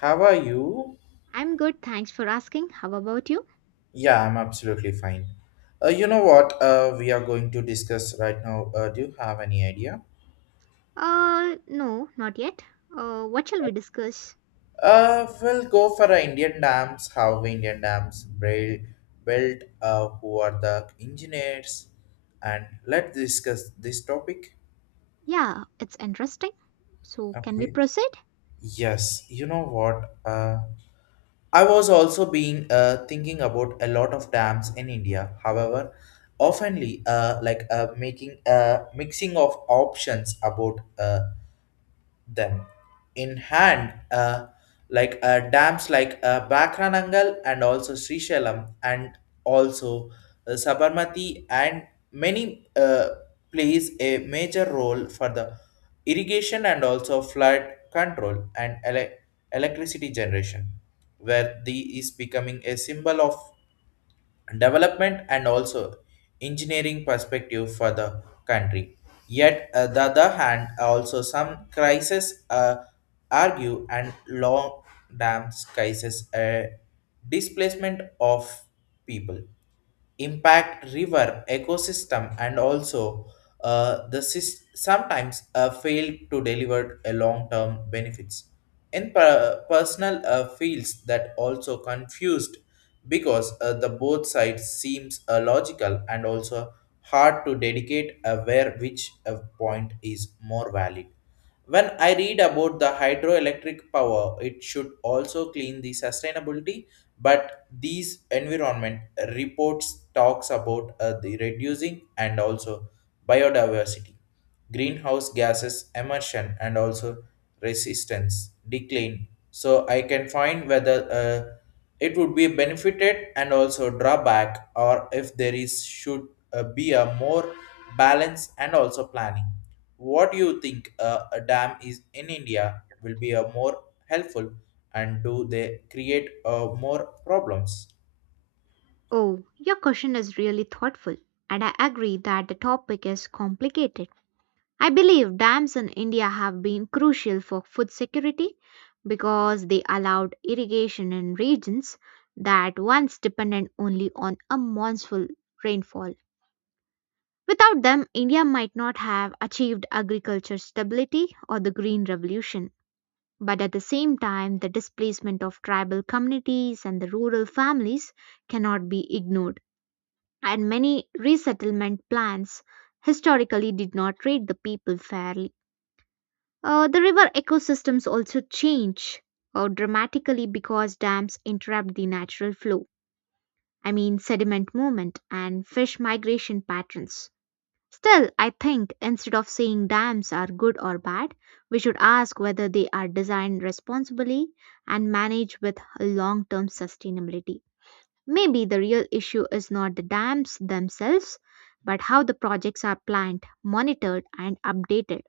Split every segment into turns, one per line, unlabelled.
How are you?
I'm good, thanks for asking. How about you?
Yeah, I'm absolutely fine. You know what we are going to discuss right now? Do you have any idea?
No, not yet. What shall we discuss?
We'll go for Indian dams, how Indian dams build, who are the engineers, and let's discuss this topic.
Yeah, it's interesting. So, can we
Okay.
proceed?
Yes, you know what? I was also being thinking about a lot of dams in India. However, oftenly like making a mixing of options about them in hand, like dams like Bakranangal and also Srishalam and also Sabarmati and many, plays a major role for the irrigation and also flood control and electricity generation, where the is becoming a symbol of development and also engineering perspective for the country. Yet, the other hand, also some crises argue and long dams crisis a displacement of people, impact river ecosystem, and also the sometimes fail to deliver a long-term benefits in personal fields. That also confused because the both sides seems logical, and also hard to dedicate where which point is more valid. When I read about the hydroelectric power, it should also clean the sustainability, but these environment reports talks about the reducing and also biodiversity, greenhouse gases emission, and also resistance decline. So I can find whether it would be benefited and also drawback, or if there is should be a more balance and also planning. What do you think, a dam is in India will be a more helpful, and do they create more problems?
Oh, your question is really thoughtful, and I agree that the topic is complicated. I believe dams in India have been crucial for food security because they allowed irrigation in regions that once depended only on a monsoon rainfall. Without them, India might not have achieved agriculture stability or the Green Revolution. But at the same time, the displacement of tribal communities and the rural families cannot be ignored. And many resettlement plans historically did not treat the people fairly. The river ecosystems also change dramatically because dams interrupt the natural flow. I mean, sediment movement and fish migration patterns. Still, I think instead of saying dams are good or bad, we should ask whether they are designed responsibly and managed with long term sustainability. Maybe the real issue is not the dams themselves, but how the projects are planned, monitored, and updated.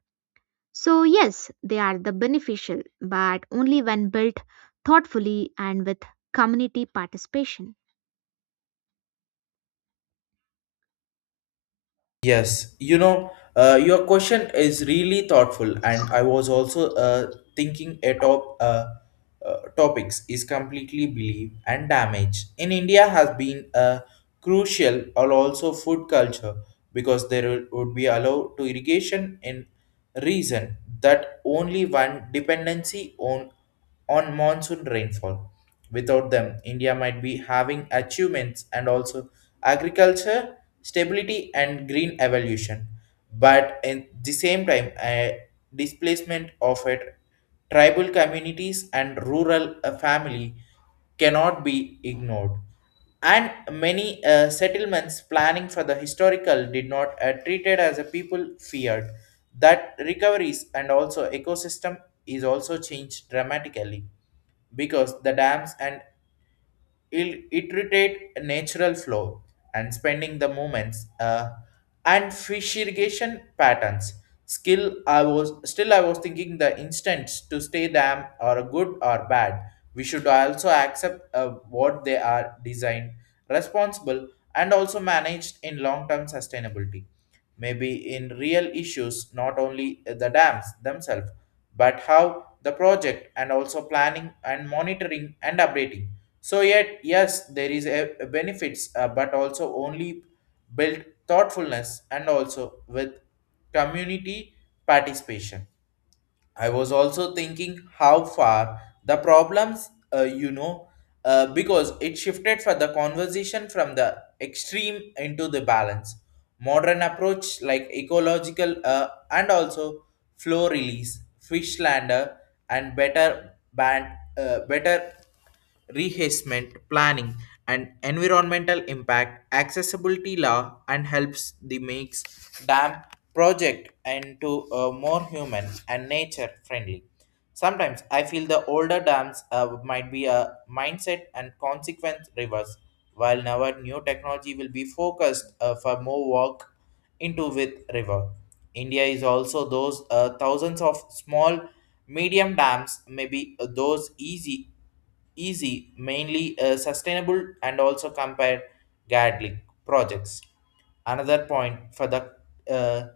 So, yes, they are the beneficial, but only when built thoughtfully and with community participation.
Yes, you know, your question is really thoughtful, and I was also thinking a topics is completely believe, and damage in India has been crucial, or also food culture, because there would be allowed to irrigation in reason that only one dependency on monsoon rainfall. Without them, India might be having achievements and also agriculture stability and green evolution, but at the same time, a displacement of a tribal communities and rural family cannot be ignored, and many settlements planning for the historical did not treated as a people feared. That recoveries and also ecosystem is also changed dramatically, because the dams and iterate natural flow and spending the moments uh, and fish irrigation patterns skill. I was thinking, the instance to stay them are good or bad, we should also accept what they are designed responsible and also managed in long term sustainability. Maybe in real issues not only the dams themselves, but how the project and also planning and monitoring and updating. So yet, yes, there is a benefits, but also only build thoughtfulness and also with community participation. I was also thinking how far the problems, because it shifted for the conversation from the extreme into the balance. Modern approach like ecological and also flow release, fish lander, and better band, better rehasement planning, and environmental impact accessibility law, and helps the makes dam project into a more human and nature friendly. Sometimes I feel the older dams might be a mindset and consequence reverse, while now new technology will be focused for more work into with river. India is also those thousands of small medium dams, maybe those easy, mainly sustainable, and also compare gadling projects. Another point for the, uh,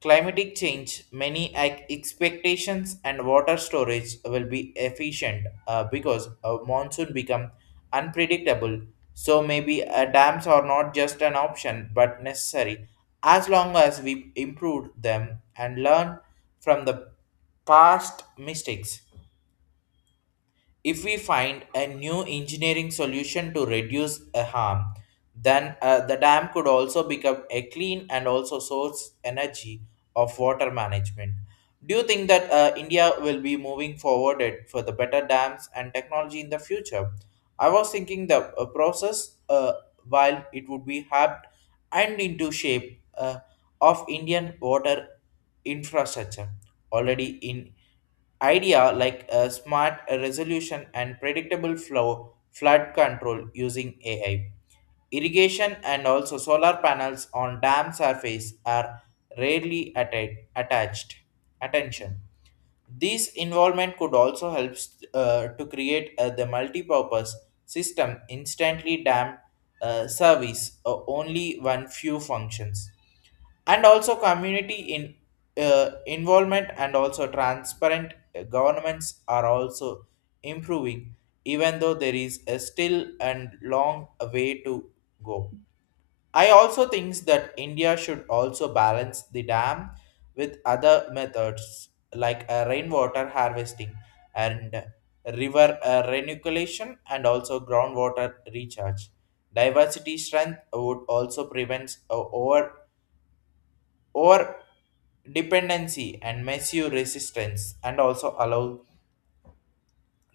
climatic change, many expectations, and water storage will be efficient because a monsoon become unpredictable. So maybe dams are not just an option but necessary, as long as we improve them and learn from the past mistakes. If we find a new engineering solution to reduce a harm, then the dam could also become a clean and also source energy of water management. Do you think that India will be moving forward it for the better dams and technology in the future? I was thinking the process, while it would be helped and into shape of Indian water infrastructure, already in idea like a smart resolution and predictable flow flood control using AI. Irrigation and also solar panels on dam surface are rarely attached. Attention. This involvement could also help to create the multi-purpose system, instantly dam service only one few functions, and also community in involvement, and also transparent governments are also improving, even though there is a still and long way to go. I also think that India should also balance the dam with other methods like rainwater harvesting, and river renucleation, and also groundwater recharge. Diversity strength would also prevent over or dependency and massive resistance, and also allow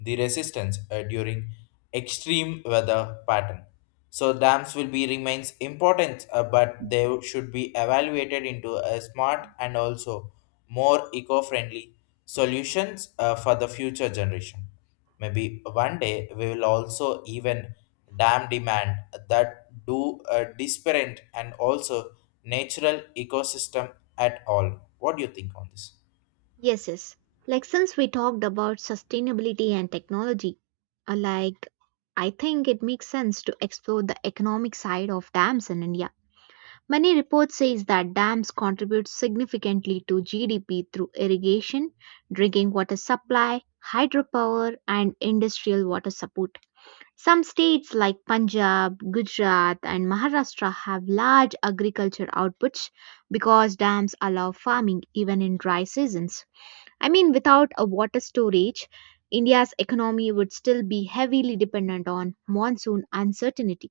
the resistance during extreme weather pattern. So dams will be remains important, but they should be evaluated into a smart and also more eco-friendly solutions for the future generation. Maybe one day we will also even dam demand that do a disparate and also natural ecosystem at all. What do you think on this?
Yes, yes. Like since we talked about sustainability and technology, like I think it makes sense to explore the economic side of dams in India. Many reports says that dams contribute significantly to GDP through irrigation, drinking water supply, hydropower and industrial water support. Some states like Punjab, Gujarat and Maharashtra have large agriculture outputs because dams allow farming even in dry seasons. I mean, without a water storage, India's economy would still be heavily dependent on monsoon uncertainty,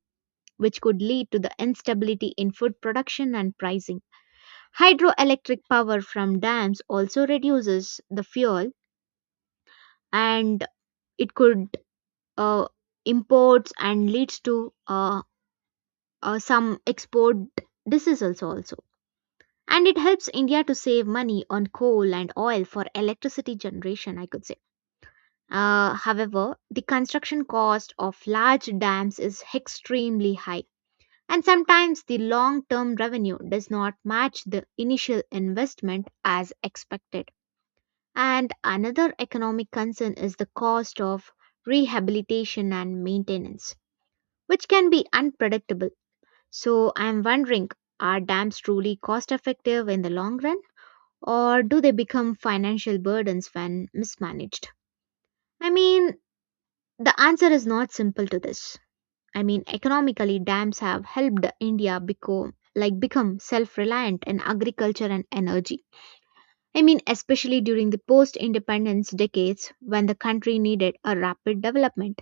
which could lead to the instability in food production and pricing. Hydroelectric power from dams also reduces the fuel and it could uh, imports and leads to some export decisions also. And it helps India to save money on coal and oil for electricity generation, I could say. However, the construction cost of large dams is extremely high, and sometimes the long term revenue does not match the initial investment as expected. And another economic concern is the cost of rehabilitation and maintenance, which can be unpredictable. So, I am wondering, are dams truly cost effective in the long run, or do they become financial burdens when mismanaged? I mean, the answer is not simple to this. I mean, economically, dams have helped India become like become self-reliant in agriculture and energy. I mean, especially during the post-independence decades when the country needed a rapid development.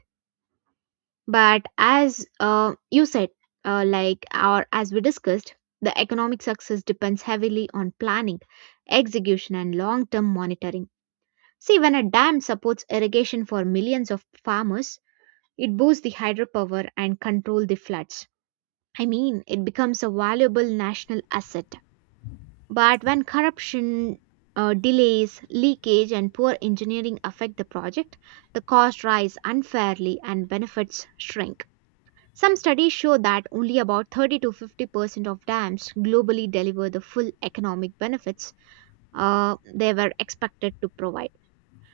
But as you said, like or as we discussed, the economic success depends heavily on planning, execution, and long-term monitoring. See, when a dam supports irrigation for millions of farmers, it boosts the hydropower and control the floods. I mean, it becomes a valuable national asset. But when corruption, delays, leakage, and poor engineering affect the project, the costs rise unfairly and benefits shrink. Some studies show that only about 30 to 50% of dams globally deliver the full economic benefits they were expected to provide.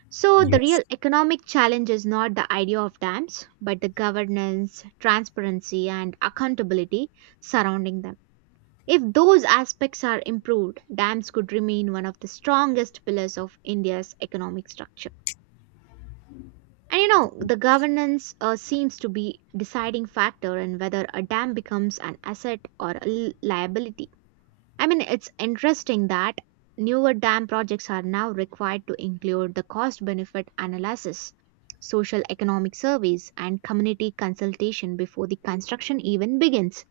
So, the
Yes.
real economic challenge is not the idea of dams, but the governance, transparency, and accountability surrounding them. If those aspects are improved, dams could remain one of the strongest pillars of India's economic structure. And you know, the governance seems to be deciding factor in whether a dam becomes an asset or a liability. I mean, it's interesting that newer dam projects are now required to include the cost benefit analysis, social economic surveys, and community consultation before the construction even begins.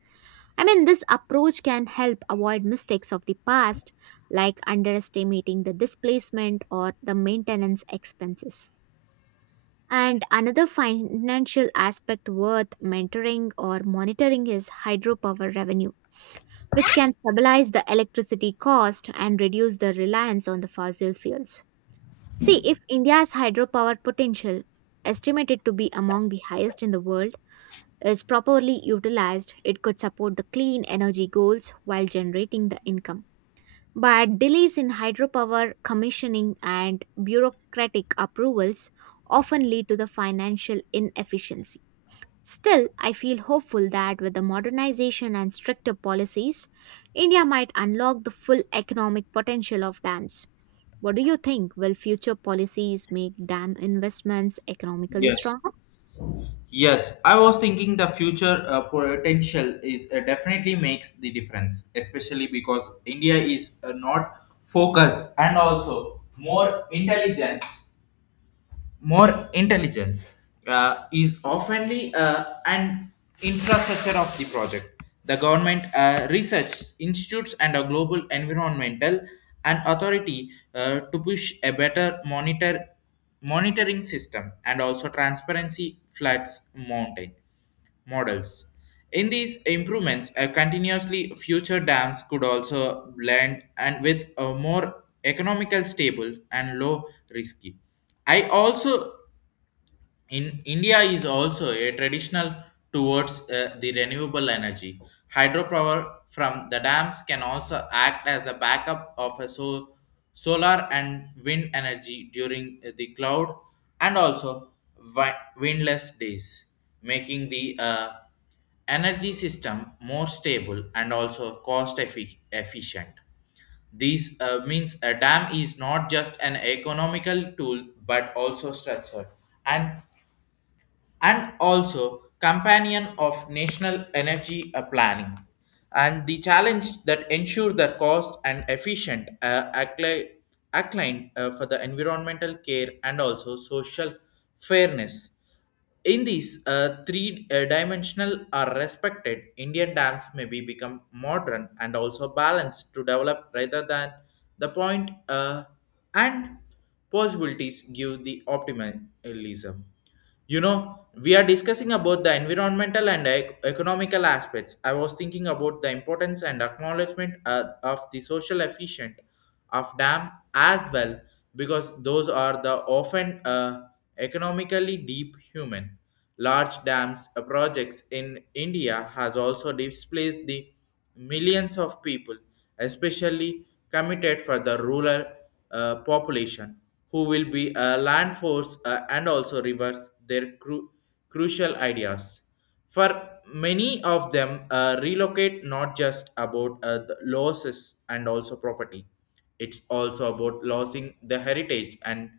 I mean, this approach can help avoid mistakes of the past, like underestimating the displacement or the maintenance expenses. And another financial aspect worth mentoring or monitoring is hydropower revenue, which can stabilize the electricity cost and reduce the reliance on the fossil fuels. See, if India's hydropower potential, estimated to be among the highest in the world, is properly utilized, it could support the clean energy goals while generating the income. But delays in hydropower commissioning and bureaucratic approvals often lead to the financial inefficiency. Still, I feel hopeful that with the modernization and stricter policies, India might unlock the full economic potential of dams. What do you think? Will future policies make dam investments economically
Yes.
stronger?
Yes, I was thinking the future potential is definitely makes the difference, especially because India is not focused and also more intelligence, more intelligence is oftenly an infrastructure of the project. The government, research institutes, and a global environmental and authority to push a better monitoring system and also transparency floods mountain models. In these improvements, a continuously future dams could also blend and with a more economical stable and low risky. I also in India is also a traditional towards the renewable energy. Hydropower from the dams can also act as a backup of a solar and wind energy during the cloud and also windless days, making the energy system more stable and also cost efficient. This means a dam is not just an economical tool but also structured, and and also companion of national energy planning, and the challenge that ensure that cost and efficient, acclined for the environmental care and also social fairness. In these three dimensional are respected, Indian dams may be become modern and also balanced to develop rather than the point, and possibilities give the optimism. You know, we are discussing about the environmental and economical aspects. I was thinking about the importance and acknowledgement of the social efficient of dam as well, because those are the often economically deep human. Large dams projects in India has also displaced the millions of people, especially committed for the rural population, who will be a land force and also reverse their crucial ideas. For many of them, relocate not just about the losses and also property. It's also about losing the heritage and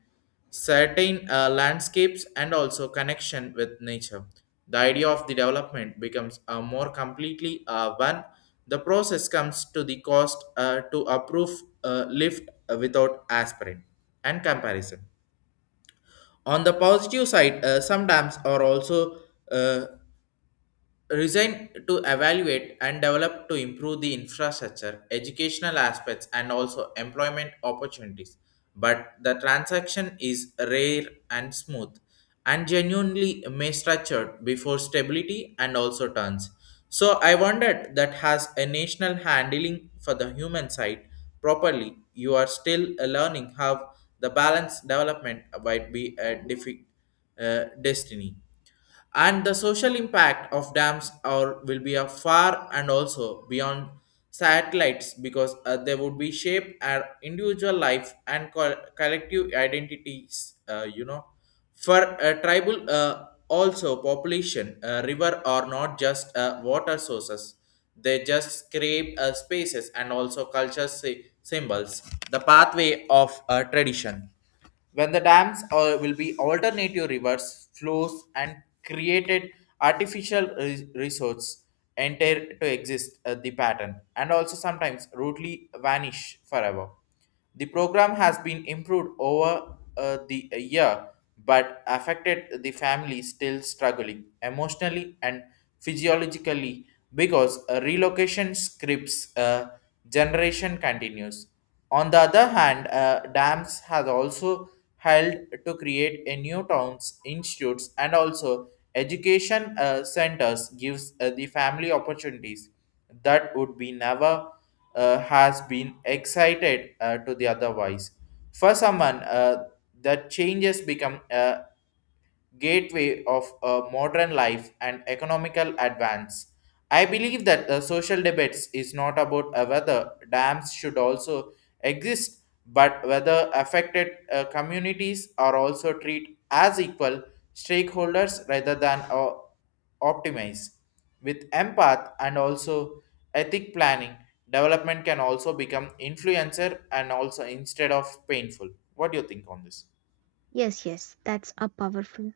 certain landscapes, and also connection with nature. The idea of the development becomes more completely when the process comes to the cost to approve lift without aspirin and comparison. On the positive side, sometimes are also uh, resign to evaluate and develop to improve the infrastructure, educational aspects, and also employment opportunities. But the transaction is rare and smooth and genuinely may structured before stability and also turns. So I wondered that has a national handling for the human side properly. You are still learning how the balance development might be a destiny. And the social impact of dams are will be a far and also beyond satellites, because they would be shape our individual life and collective identities. For a tribal also population, river are not just water sources, they just scrape spaces and also culture symbols, the pathway of tradition. When the dams will be alternative rivers flows, and created artificial resource, enter to exist the pattern, and also sometimes rudely vanish forever. The program has been improved over the year, but affected the family still struggling emotionally and physiologically, because relocation scripts generation continues. On the other hand, dams has also helped to create a new towns, institutes, and also education centers, gives the family opportunities that would be never has been excited to the otherwise. For someone, the changes become gateway of modern life and economical advance. I believe that the social debates is not about whether dams should also exist, but whether affected communities are also treated as equal stakeholders rather than optimize. With empath and also ethic planning, development can also become influencer and also instead of painful. What do you think on this?
Yes, yes, that's a powerful,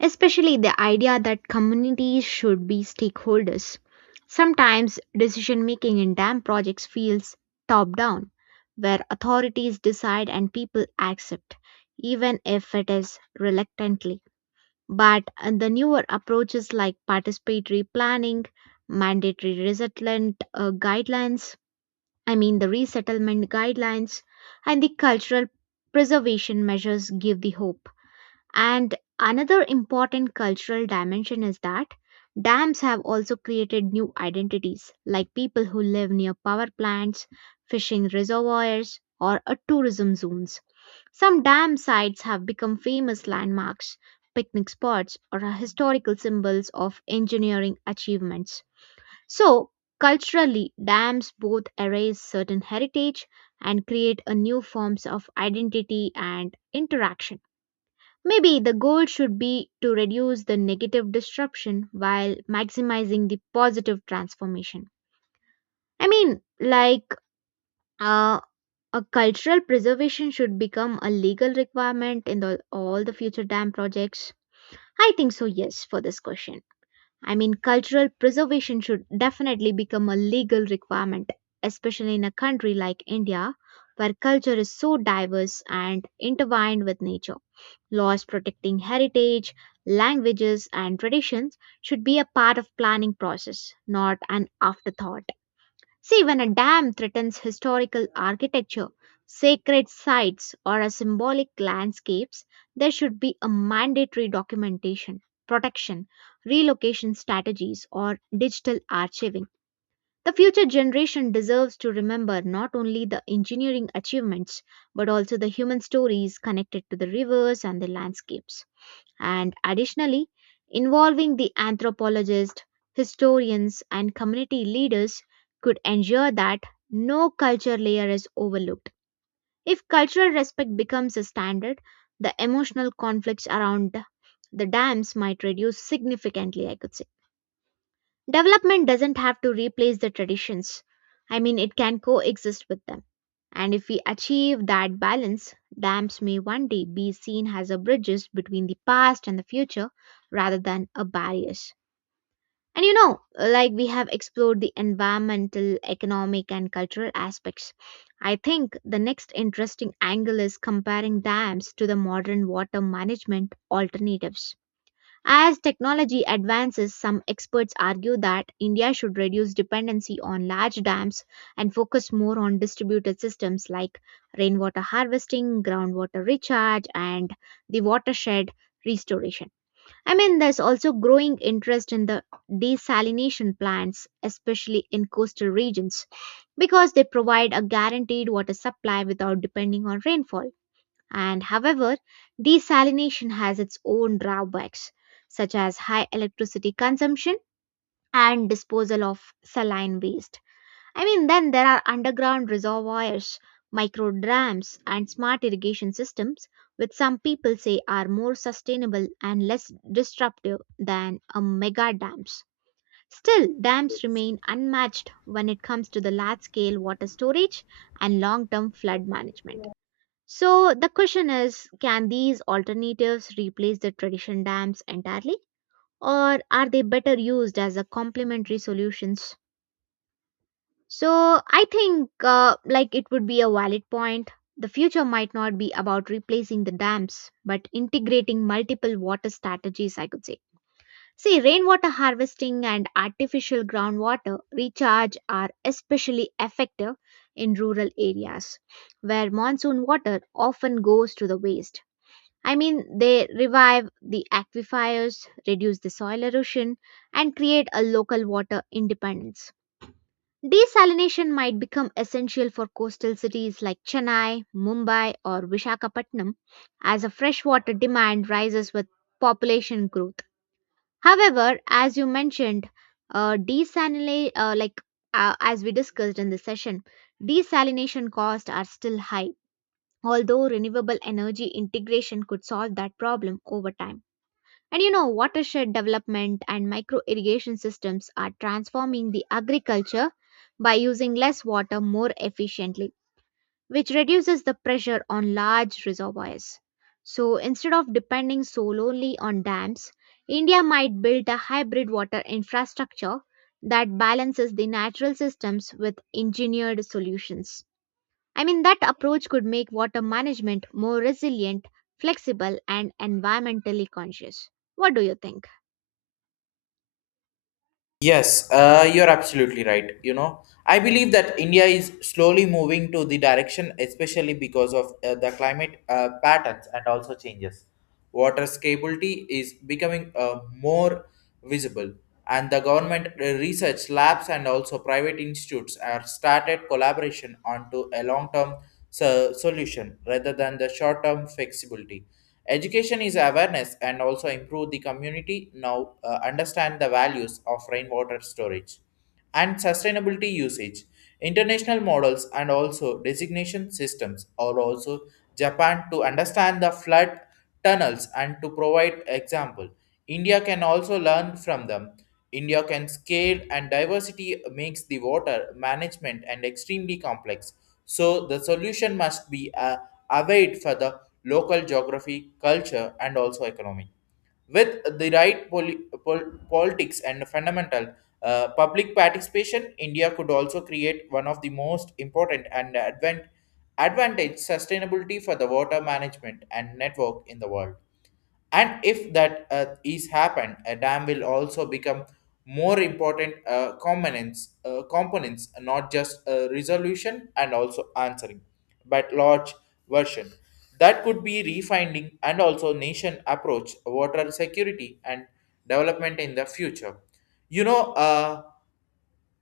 especially the idea that communities should be stakeholders. Sometimes decision making in dam projects feels top down, where authorities decide and people accept, even if it is reluctantly. But the newer approaches like participatory planning, mandatory resettlement guidelines, I mean the resettlement guidelines, and the cultural preservation measures give the hope. And another important cultural dimension is that dams have also created new identities, like people who live near power plants, fishing reservoirs, or tourism zones. Some dam sites have become famous landmarks, picnic spots, or are historical symbols of engineering achievements. So, culturally, dams both erase certain heritage and create a new forms of identity and interaction. Maybe the goal should be to reduce the negative disruption while maximizing the positive transformation. I mean, like uh, a cultural preservation should become a legal requirement in the, all the future dam projects. I think so, yes, for this question. I mean, cultural preservation should definitely become a legal requirement, especially in a country like India, where culture is so diverse and intertwined with nature. Laws protecting heritage, languages, and traditions should be a part of planning process, not an afterthought. See, when a dam threatens historical architecture, sacred sites, or a symbolic landscapes, there should be a mandatory documentation, protection, relocation strategies, or digital archiving. The future generation deserves to remember not only the engineering achievements but also the human stories connected to the rivers and the landscapes, and additionally involving the anthropologists, historians, and community leaders could ensure that no culture layer is overlooked. If cultural respect becomes a standard, the emotional conflicts around the dams might reduce significantly, I could say. Development doesn't have to replace the traditions. I mean, it can coexist with them. And if we achieve that balance, dams may one day be seen as a bridges between the past and the future rather than a barriers. And you know, like we have explored the environmental, economic, and cultural aspects. I think the next interesting angle is comparing dams to the modern water management alternatives. As technology advances, some experts argue that India should reduce dependency on large dams and focus more on distributed systems like rainwater harvesting, groundwater recharge, and the watershed restoration. I mean, there's also growing interest in the desalination plants, especially in coastal regions, because they provide a guaranteed water supply without depending on rainfall. And however, desalination has its own drawbacks, such as high electricity consumption and disposal of saline waste. I mean, then there are underground reservoirs, micro dams, and smart irrigation systems, which some people say are more sustainable and less disruptive than a mega dams. Still, dams remain unmatched when it comes to the large scale water storage and long term flood management. So the question is, can these alternatives replace the tradition dams entirely, or are they better used as a complementary solutions? So I think like it would be a valid point. The future might not be about replacing the dams but integrating multiple water strategies, I could say. See, rainwater harvesting and artificial groundwater recharge are especially effective in rural areas where monsoon water often goes to the waste. I mean, they revive the aquifers, reduce the soil erosion, and create a local water independence. Desalination might become essential for coastal cities like Chennai, Mumbai, or Vishakhapatnam as a freshwater demand rises with population growth. However, as you mentioned, desalination, like as we discussed in the session, desalination costs are still high, although renewable energy integration could solve that problem over time. And you know, watershed development and micro irrigation systems are transforming the agriculture by using less water more efficiently, which reduces the pressure on large reservoirs. So instead of depending solely on dams, India might build a hybrid water infrastructure that balances the natural systems with engineered solutions. I mean, that approach could make water management more resilient, flexible, and environmentally conscious. What do you think?
Yes, you're absolutely right. You know, I believe that India is slowly moving to the direction, especially because of the climate patterns and also changes. Water scarcity is becoming more visible, and the government research labs and also private institutes are started collaboration onto a long-term solution rather than the short-term flexibility. Education is awareness and also improve the community now understand the values of rainwater storage and sustainability usage. International models and also designation systems or also Japan to understand the flood tunnels and to provide example. India can also learn from them. India can scale and diversity makes the water management and extremely complex. So the solution must be await for the local geography, culture, and also economy. With the right politics and fundamental public participation, India could also create one of the most important and advantage sustainability for the water management and network in the world, and if that is happened a dam will also become more important components, not just resolution and also answering but large version that could be refining and also nation approach water security and development in the future you know uh,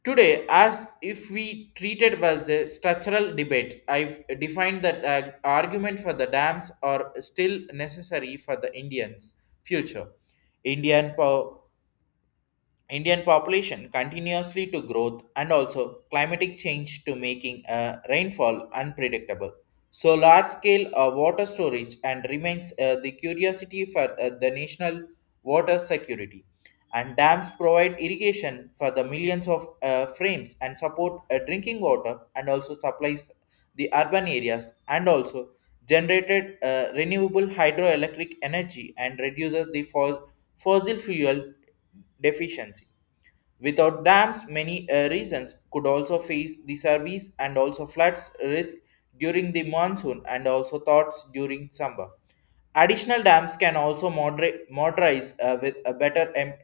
Today, as if we treated was a structural debates, I've defined that argument for the dams are still necessary for the Indians' future. Indian power Indian population continuously to growth and also climatic change to making rainfall unpredictable. So large scale water storage and remains the curiosity for the national water security. And dams provide irrigation for the millions of frames and support drinking water and also supplies the urban areas and also generated renewable hydroelectric energy and reduces the fossil fuel deficiency. Without dams, many regions could also face the service and also floods risk during the monsoon and also thoughts during summer. Additional dams can also moderate, modernize with a better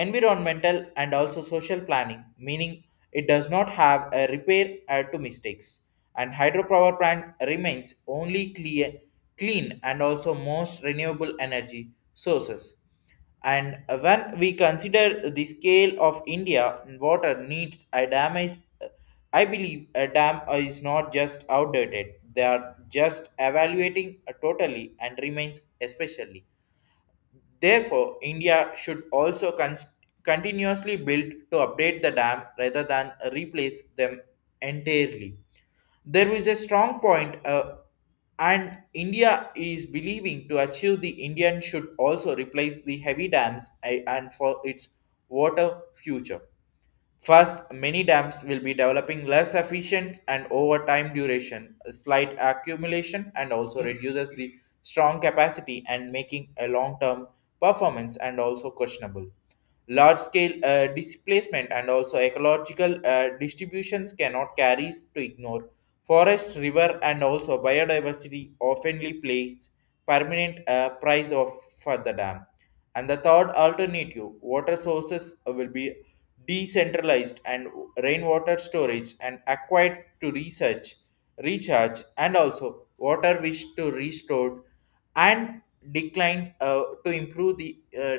environmental and also social planning, meaning it does not have a repair to mistakes, and hydropower plant remains only clean and also most renewable energy sources, and when we consider the scale of India, water needs a damage. I believe a dam is not just outdated; they are just evaluating totally and remains especially. Therefore, India should also continuously build to update the dam rather than replace them entirely. There is a strong point, and India is believing to achieve the Indian should also replace the heavy dams and for its water future. First, many dams will be developing less efficient and over time duration, a slight accumulation, and also reduces the strong capacity and making a long-term performance and also questionable. Large-scale displacement and also ecological distributions cannot carry to ignore. Forest, river, and also biodiversity oftenly plays permanent price of for the dam. And the third alternative, water sources will be decentralized, and rainwater storage and acquired to research, recharge, and also water wish to restore, and decline to improve the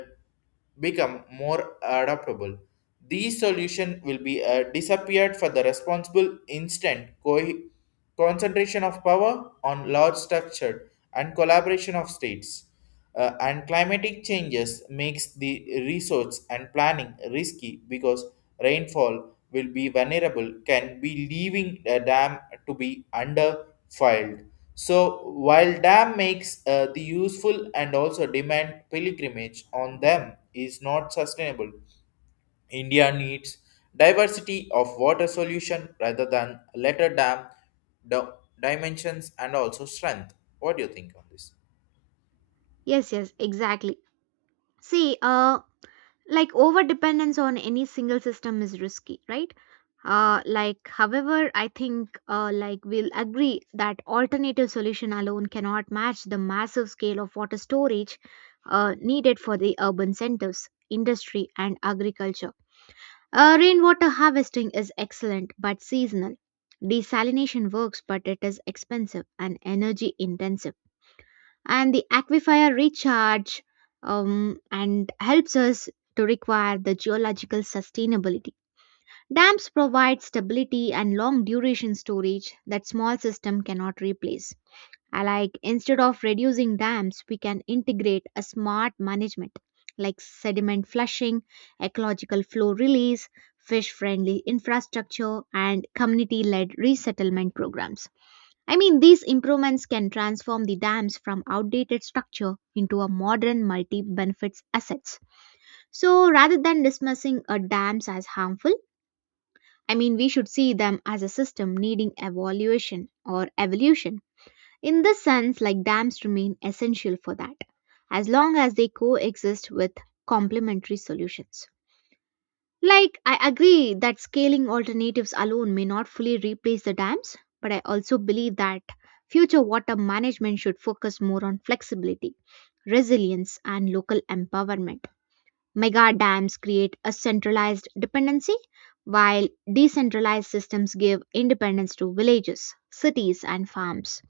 become more adaptable. These solutions will be disappeared for the responsible instant concentration of power on large structure and collaboration of states. And climatic changes makes the resource and planning risky because rainfall will be vulnerable can be leaving a dam to be under, so while dam makes the useful and also demand pilgrimage on them is not sustainable. India needs diversity of water solution rather than letter dam di- dimensions and also strength. What do you think on this?
Yes, yes, exactly. See, like over dependence on any single system is risky, right? Like, however, I think like we'll agree that alternative solution alone cannot match the massive scale of water storage needed for the urban centers, industry, and agriculture. Rainwater harvesting is excellent but seasonal. Desalination works, but it is expensive and energy intensive, and the aquifer recharge and helps us to require the geological sustainability. Dams provide stability and long duration storage that small system cannot replace. I like instead of reducing dams, we can integrate a smart management like sediment flushing, ecological flow release, fish friendly infrastructure, and community led resettlement programs. I mean, these improvements can transform the dams from outdated structure into a modern multi benefits assets. So, rather than dismissing a dams as harmful, I mean, we should see them as a system needing evaluation or evolution. In this sense, like dams remain essential for that, as long as they coexist with complementary solutions. Like, I agree that scaling alternatives alone may not fully replace the dams, but I also believe that future water management should focus more on flexibility, resilience, and local empowerment. Mega dams create a centralized dependency, while decentralized systems give independence to villages, cities, and farms.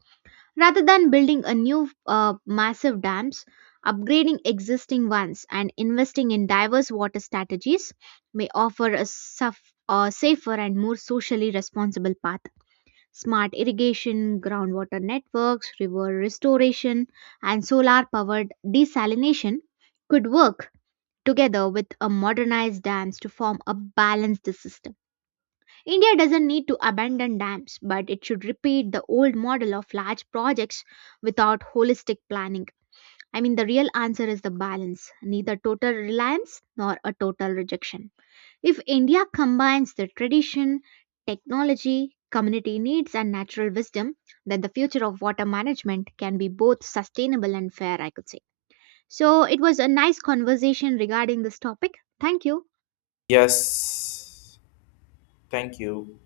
Rather than building a new massive dams, upgrading existing ones and investing in diverse water strategies may offer a safer and more socially responsible path. Smart irrigation, groundwater networks, river restoration, and solar powered desalination could work together with a modernized dams to form a balanced system. India doesn't need to abandon dams, but it should repeat the old model of large projects without holistic planning. I mean, the real answer is the balance, neither total reliance nor a total rejection. If India combines the tradition, technology, community needs, and natural wisdom, then the future of water management can be both sustainable and fair, I could say. So, it was a nice conversation regarding this topic. Thank you.
Yes. Thank you.